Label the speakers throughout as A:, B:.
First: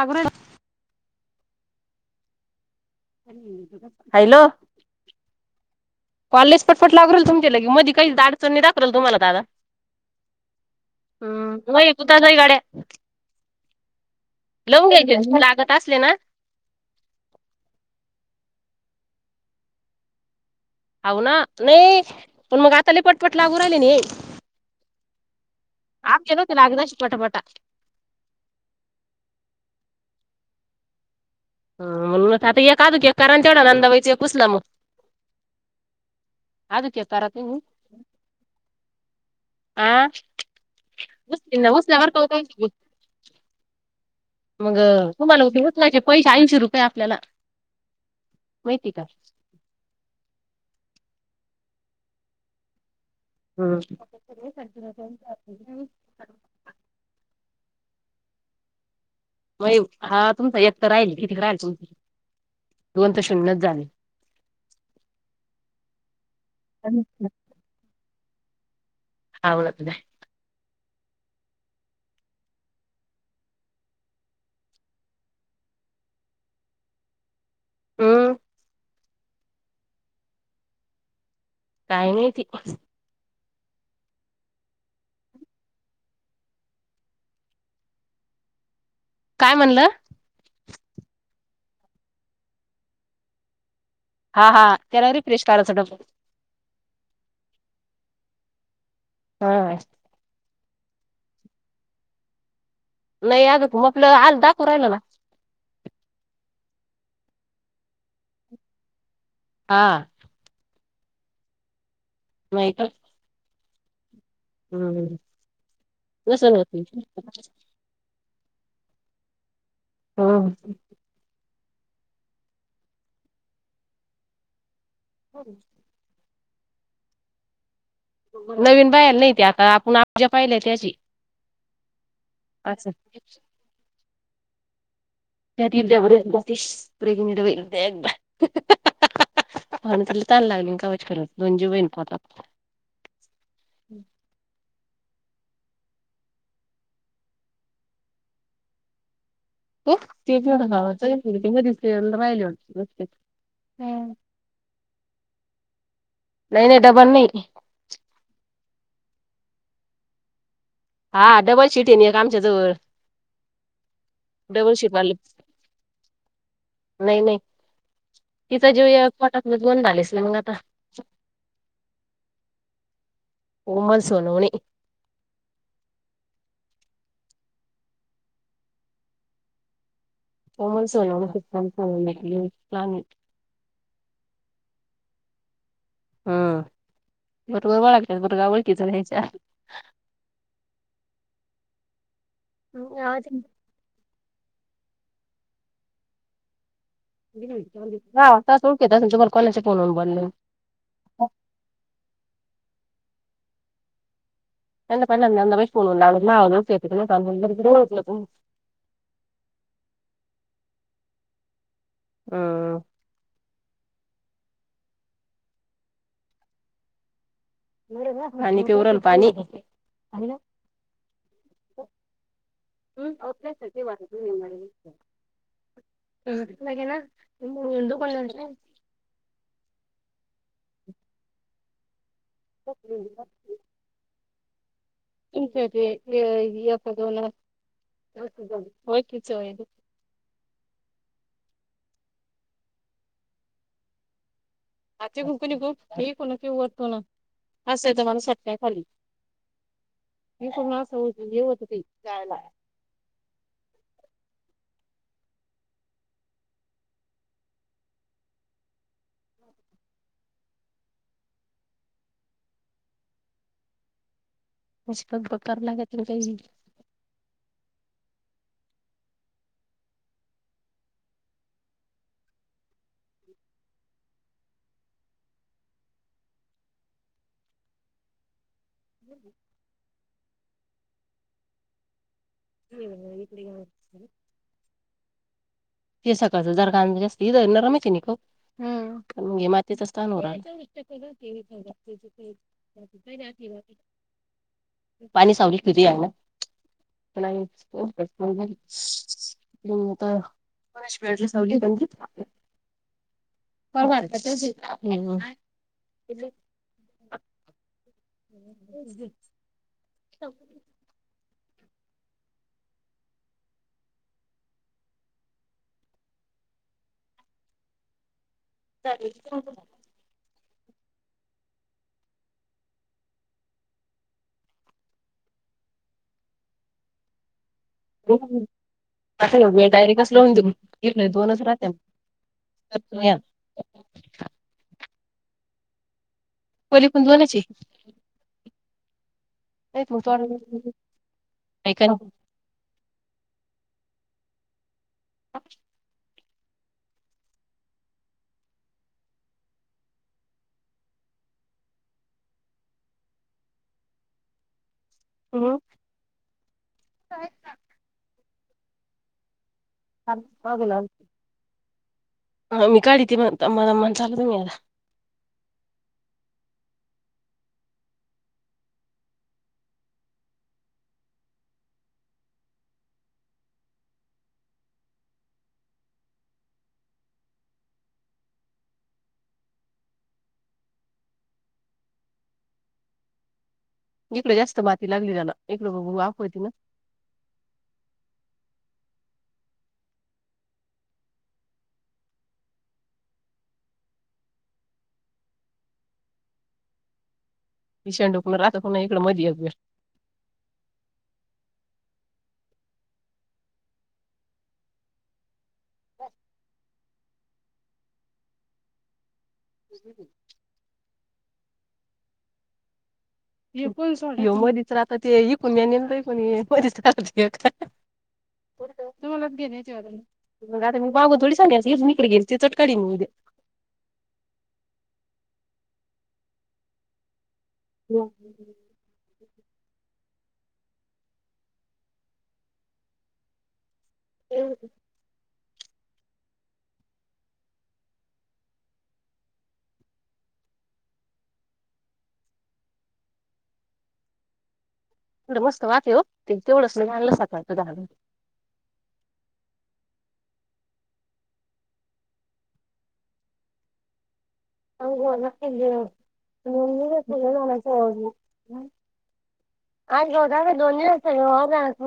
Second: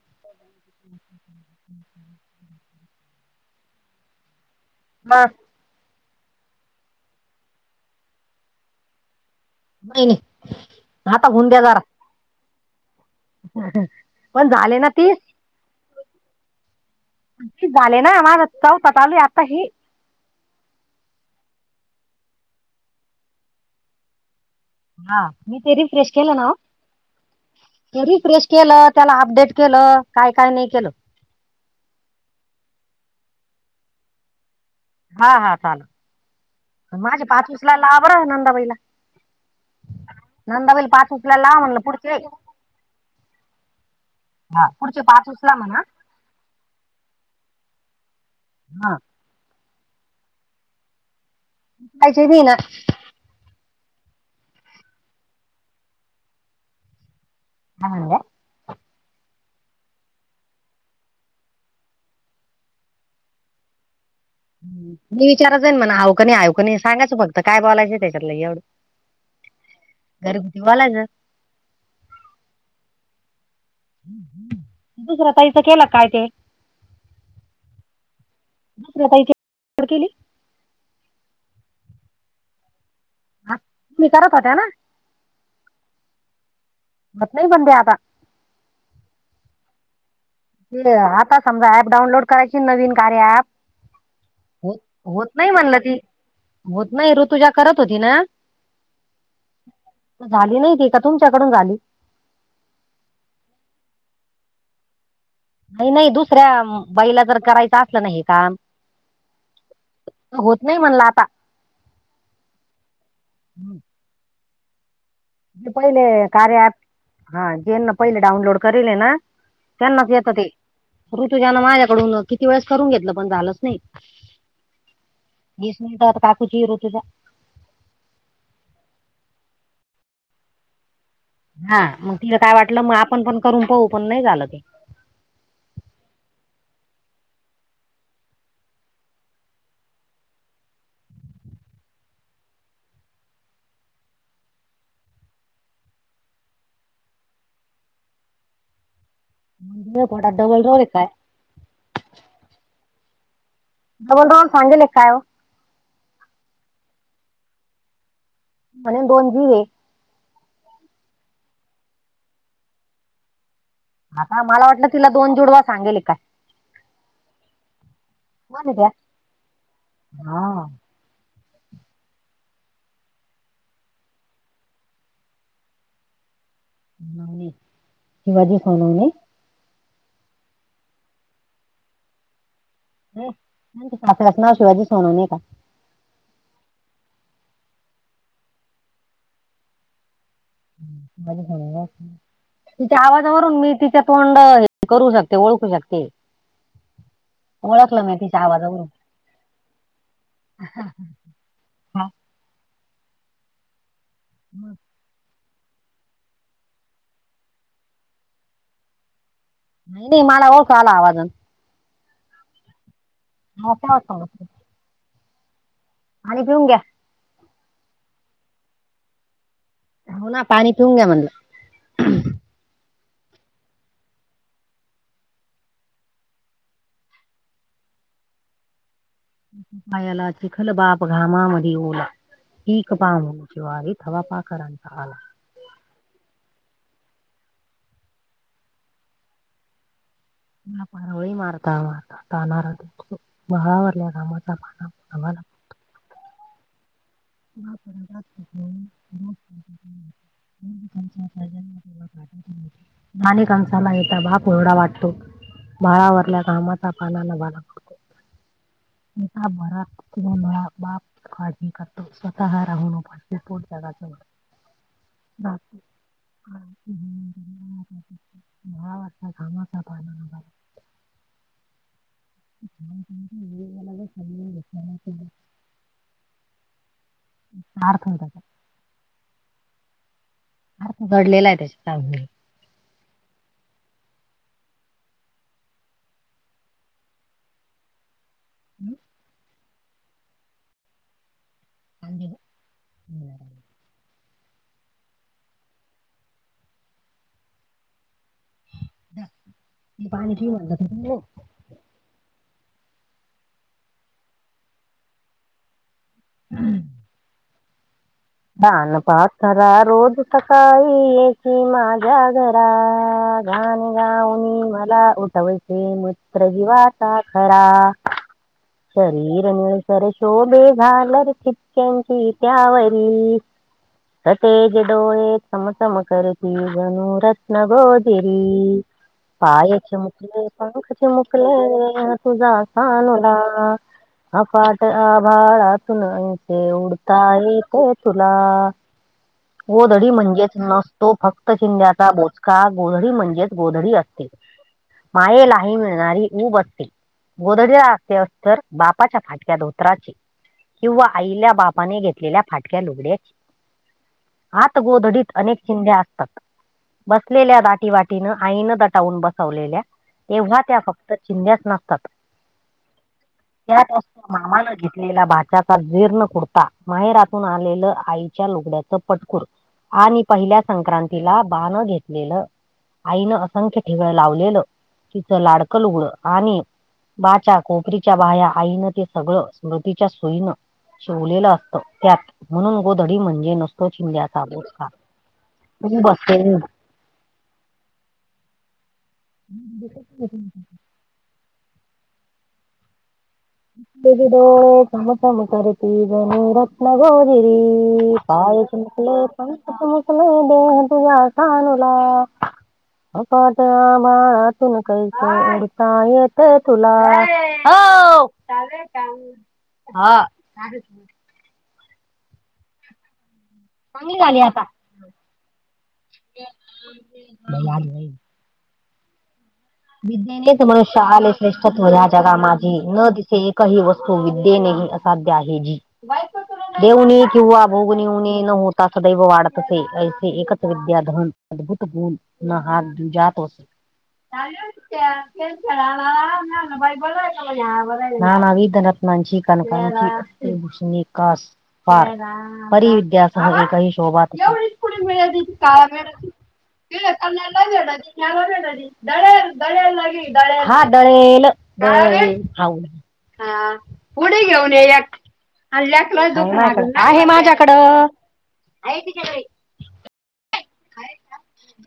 A: लागू राहिलं.
B: [inaudible]
A: [inaudible] हॅलो!
B: मं
A: कॉलेज पटपट लागुन राहिली तुमच्याल्यागी, मध्ये काहीच अडचण नाही दाखवली तुम्हाला दादा.
B: नाही-नाही, आता होऊन द्या जरा.
A: [inaudible] गाड्या,
B: पण झाले
A: लवून
B: ना तीस
A: घ्यायच्या, लागत असल्या ना?
B: झाले ना [inaudible] आत्ता, का चालू आहे आता हे?
A: हाव ना! नाही, पण मग आताले पटपट लागू राहिले नाइ.
B: हा, मी ते रिफ्रेश केलं ना?
A: नव्हते लागत अशी पटापटा.
B: ते रिफ्रेश केलं, त्याला अपडेट केलं, काय-काय नाही केलं?
A: ह, म्हणूनच आता एक अजून एक करा, अन जेवढा धंदा होईल, एक उचला मग.
B: हा, हा! चालेल.
A: अजूक एक
B: माझे
A: करा
B: पाच
A: तुम्ही.
B: उचलायला लावा बरं नंदाबाईला.
A: आ
B: नंदाबाईला पाच उचलायला लावा
A: उचलीन ना
B: म्हणलं
A: उचला बरं
B: पुढचे.
A: का ओ ताई
B: हा
A: मग,
B: पुढचे पाच
A: तुम्हाला
B: उचला म्हणा
A: उचलायचे पैसे ऐंशी रुपये आपल्याला, माहिती
B: हा
A: का?
B: पैशेच येईना.
A: ह्म्म [inaudible]
B: [inaudible]
A: व्हय ओ, हा तुमचा एक तर राहीला. [inaudible] दोन तर शून्यच झाले.
B: मी विचारत जाईन म्हणा, हो का नाही? हो का नाही? सांगायचं फक्त
A: आवडत
B: काय बोलायचं त्याच्यातलं एवढं.
A: आवडत नाही.
B: घरगुती बोलायचं. दुसऱ्या ताईचा केला काय ते?
A: हम्.
B: ताथड केली [unintelligible]
A: काय माहिती.
B: हा तुम्ही करत होत्या ना? होत नाही पण ते आता.
A: काय म्हणलं.
B: ते आता समजा ॲप डाऊनलोड करायचीन. नवीन कार्या ॲप.
A: हा हा
B: होत
A: त्याला
B: होत
A: रिफ्रेश
B: नाही
A: करायचं
B: म्हणलं ती.
A: डबल
B: होत नाही. ऋतुजा करत होती ना.
A: ह.
B: झाली नाही ती. का तुमच्याकडून झाली?
A: नाही अजुक. मोपलं आज दाखू राहिलं ना.
B: नाही नाही दुसऱ्या बाईला जर करायचं असलं ना हे काम.
A: हा.
B: होत नाही म्हणल आता.
A: नाहीत.
B: [unintelligible]
A: हम्म हम्म.
B: ते पहिले कार्या ॲप. हा जेना पहिले डाऊनलोड करीले ना. त्यांनाच येताते.
A: हम्म
B: ऋतुजान माझ्याकडून किती वेळेस करून घेतलं. पण झालंच नाही. बीस मिनिटांत. [unintelligible] काकुची ऋतुजा.
A: नवीन बायाले नाही ते आता. आपण आपजा पाहिले त्याचे.
B: हा मग तिला काय वाटलं. म आपण पण करून पाहू. पण नाही झालं ते.
A: त्यातील देवरगॉफीश प्रेग्नेंट वेगैर [unintelligible] मनात लई तहाण लागली ना कवाची खरच. दोन जीवेना पोटात. हो
B: म्हणजे पोटात
A: ते
B: डबल
A: पेढा
B: रोल आहे काय
A: खवाचा दिस राहिले होते [unintelligible]
B: डबल राउंड सागेले का काय ओ?
A: नाही नाही डबल नाही.
B: म्हणेन दोन जीवे.
A: हा डबल शिटे ना एक आमच्या जवळ.
B: हा का? मला
A: डबल
B: वाटलं तिला
A: शिपाली
B: दोन जुडवा सांगेले काय?
A: नाही नाही. तिचा
B: म्हणे
A: जीव
B: त्या
A: एक. पोटातल दोन झालेस ना मग आता.
B: हा
A: कोमल सोनवणे.
B: शिवाजी सोनवणे.
A: कोमल सोनवणे, सिध्दांत सोनवणे ची बहिण लहानी.
B: तेच कापल्यात [unintelligible] नाव शिवाजी सोनवणे का?
A: ह. बरोबर ओळखत्यात. पुर गाव ओळखीचय त्याच्या.
B: तिच्या आवाजावरून मी तीच्या तोंड हे करू शकते. ओळखू शकते. ओळखलं मी
A: महा
B: तिच्या
A: आवाज तवाच ओळखूयेत असल तुम्हाला. कोनाच्या फोन वरुन बोल्याव.
B: हा हा [unintelligible] हम् [inaudible]
A: पहिल्यांदा नंदाबाईच्या फोनवरून लावला त. महा आवाज ओळखू येतो का नही काणू. पण बरोबर ओळखलं तुम्ही.
B: नाही नाही मला ओळखू आला आवाजंन.
A: ह.
B: हाक माक [unintelligible] आणि घिऊन घ्या.
A: पाणी प्युरल पाणी.
B: हो ना पाणी पिऊन घ्या म्हणलं
A: [inaudible] [inaudible]
B: पायाला चिखल बाप घामा मध्ये ओला पीक पा उंची व्हावी थवा पाखरांचा आला.
A: तुमचं ते एक दोन होय की चोय
B: त पारोळी मारता मारताणार बगावरल्या कामाचा
A: आ कुकणी खूप हे ना कि वाटतो ना. मी पूर्ण असं होत- हे होत ते जायला
B: [inaudible] नानेकांचाला यता बा कोरडा वाटतो. भाळावरल्या घामाचा पाना न भाला पडतो. [inaudible] स्वतः राहून उपाशी पोट जगाचं भरतो.
A: कर
B: [inaudible]
A: लागत आणि काही
B: मला वाटता कामाचा भार हाय. [inaudible] हार थनथनात.
A: [unintelligible]
B: अर्थ दडलेला आहे तेच्या. [unintelligible]
A: [unintelligible] फिर् सकास हजार का जास्त हदर ना रमायच नि काऊ.
B: हम्.
A: न मातच असताानूरा. [inaudible]
B: कांदे घालून
A: पाणी सावली कती आहे ना
B: मी
A: प
B: पाणी पिऊ म्हणलं तुझं
A: [unintelligible] परवा ते
B: हम्म.
A: [inaudible]
B: सरा रोज सकाळी येसी माझ्या घरा गाणी गाऊणी मला उठव हे मत्र ह वाता खरा. शरीर निळसर शोभे घालर चितक्यांची त्याव वरी सतेज डोळे चम चम करती जनु रत न गोजिर.
A: हम्म. आता एवढे
B: पाया
A: डायरेक्टच लावून
B: चेमुकले
A: देऊ
B: पंख
A: इकडे दोनच राहत्या
B: चेमुकले तुझा
A: तर तुम्ही या
B: सानुला आप पाट आभाळातून ऐसे
A: पली पण दोनच आहे
B: उडताय तुला
A: नाहीत मग
B: वधडी
A: तोड
B: म्हणजेच नसतो फक्त
A: काय का
B: शिंद्याचा बोच का गोधडी म्हणजेच गोधडी असते मायेलाही मिळणारी उऊब असते. गोदडीला असते अस्तर बापाच्या फाटक्या धोत्राची. किंवा आईल्या बापाने घेतलेल्या फाटक्या लुगड्याची. आत गोधडीत अनेक चिंध्या असतात बसलेल्या दाटीवाटी तिनं आईन दटावून बसवलेल्या तेव्हा त्या फक्त चिंध्याच नसतात.
A: मी काढी ते म्हणता मला
B: त्यात
A: मन चालू
B: असतो
A: तुम्ही आता
B: मामान घेतलेला भाचा जीर्ण कुडता, माहेरातून आलेलं आईच्या लुगड्याचं पटकूर आणि पहिल्या संक्रांतीला बाण घेतलेलं आईनं असंख्य ठिगळ लावलेलं तिचं लाडकं लुगडं आणि बाच्या कोपरीच्या बाया आईनं ते सगळं स्मृतीच्या सुईनं शिवलेलं असतं त्यात म्हणून गोधडी म्हणले नस तो
A: इकडे
B: शिंग्याचा
A: जास्त माती लागली त्याला इकडे बघू आखवती ना
B: [unintelligible] [unintelligible] बघडो चम चम करती जणू रत्न गौ
A: ईशान
B: मरी
A: डोकून राहता
B: पाय
A: पुन्हा इकडे
B: चमकले
A: मध्ये एक वेळ
B: पंख चम [unintelligible] अफाट आभाळातून करीतो काय येतय तुला हऊ हा. [unintelligible] झाली आता लई आली, लई.
A: [unintelligible] [unintelligible]
B: विद्येनेच
A: मग आता मी
B: मनुष्य
A: मागून
B: आले
A: थोडी सांगायचं
B: श्रेष्ठत्व
A: इथून
B: ह्या
A: इकडे गेली
B: जगा
A: ते चट
B: माझी
A: काढी मी उद्या
B: न दिसें काही वस्तू विद्येने असाध्य आहे जी देऊनी किंवा होऊनी उणी न होत. सदैव वाढतसे ऐसे एकच विद्या धन अद्भुत गुण न हात दुजात होसे.
A: इकडे
B: [unintelligible] [unintelligible] [unintelligible]
A: मस्त वाटे हो ते तेवढंच नाही आणलं सकाळचं
B: [unintelligible] [unintelligible] हा पुढे घेऊन.
A: दहा दोन्ही
B: [unintelligible] आहे
A: सगळं
B: माझ्याकडं
A: जाण्याचं
B: आहे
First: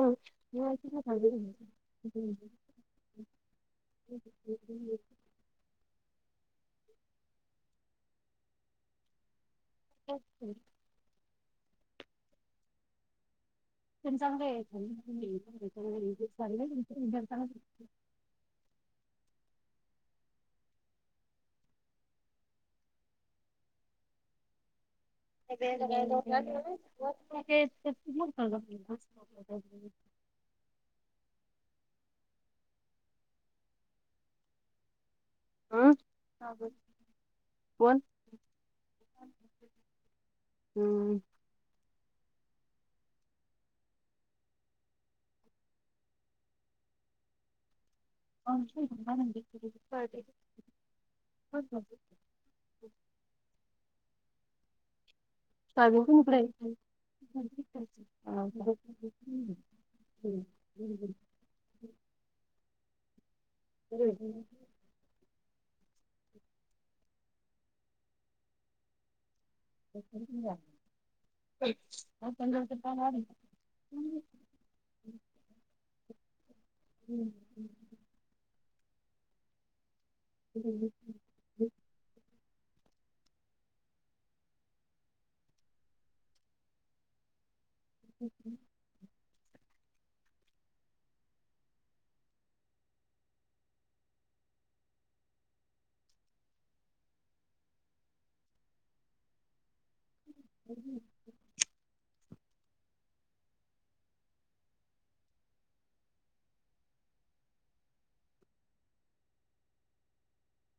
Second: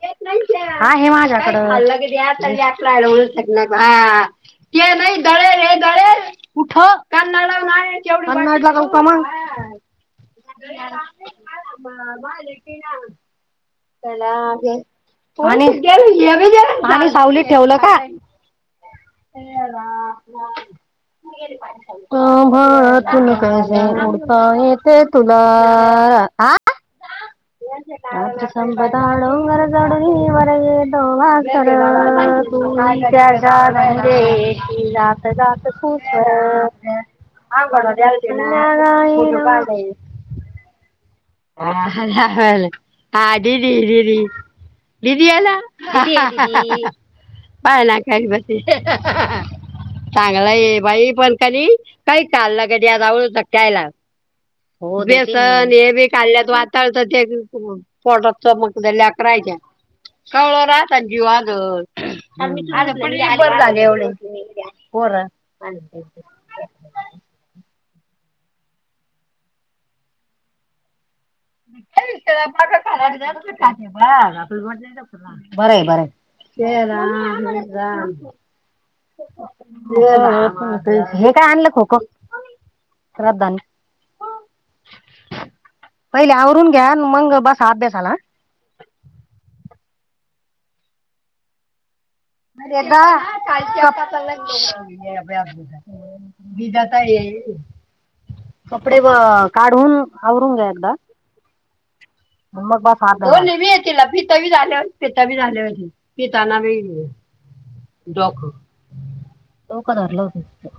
B: देत नाही त्या. आहे माझ्याकडं. काय खाल्लं की द्या [unintelligible] [unintelligible]
A: ओके.
B: [unintelligible] त्याला आणि हा सावलीत ठेवलं का. [unintelligible] [unintelligible] आ
A: [unintelligible]
B: [unintelligible] [unintelligible]
A: हम्म कोण
B: [unintelligible]
A: हम्म
B: [unintelligible] दीदी आला हा पाळण्या खाली बसली
A: सोयाबीन
B: चांगल हाय बाई पण कनी काय [unintelligible] [unintelligible] कवळ राहतात जीव आग [unintelligible] अरे पण निब्बर झालं
A: पण
B: एवढं
A: इकडे
B: [unintelligible] कोरा [unintelligible]
A: [unintelligible]
B: [inaudible] बरय बरय ते राम हे राम [unintelligible] हेक काय आणलं खोक कोणी श्रद्धानी पहिल आवरून घ्या अनं मंग बसां अभ्यासाला ह
A: [unintelligible]
B: अरे बा कालच्या [unintelligible] मी जाता ये कपडे व काढून आवरून घ्या एकदा म मग बसां अभ्यासाला दोनी बी ये तिला पित बी झाले होते पीत बी झाले होते पिताना बघितले डॉक डोक धरलं होत तीच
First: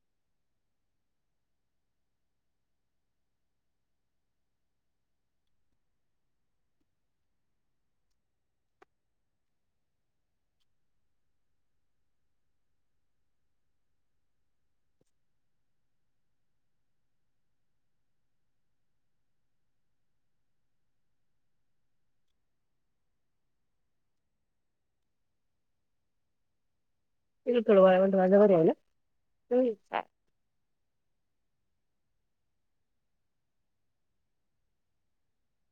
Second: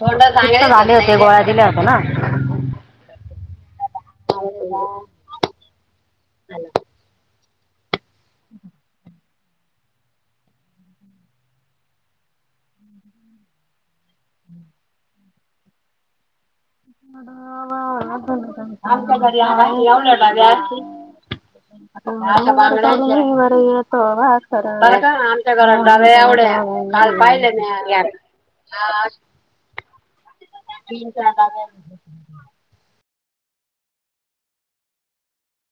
B: पित्त झाले होते गोळ्या दिल्या होत्या ना. हरे राम [inaudible] [inaudible] [unintelligible] आमच्या घरी येवला [unintelligible] असती. [unintelligible] आमचा घरात ढगा एवढ्या काल पाहिल मी [unintelligible]
A: तुही इच्छा य
B: तीन चार जागा म्हणून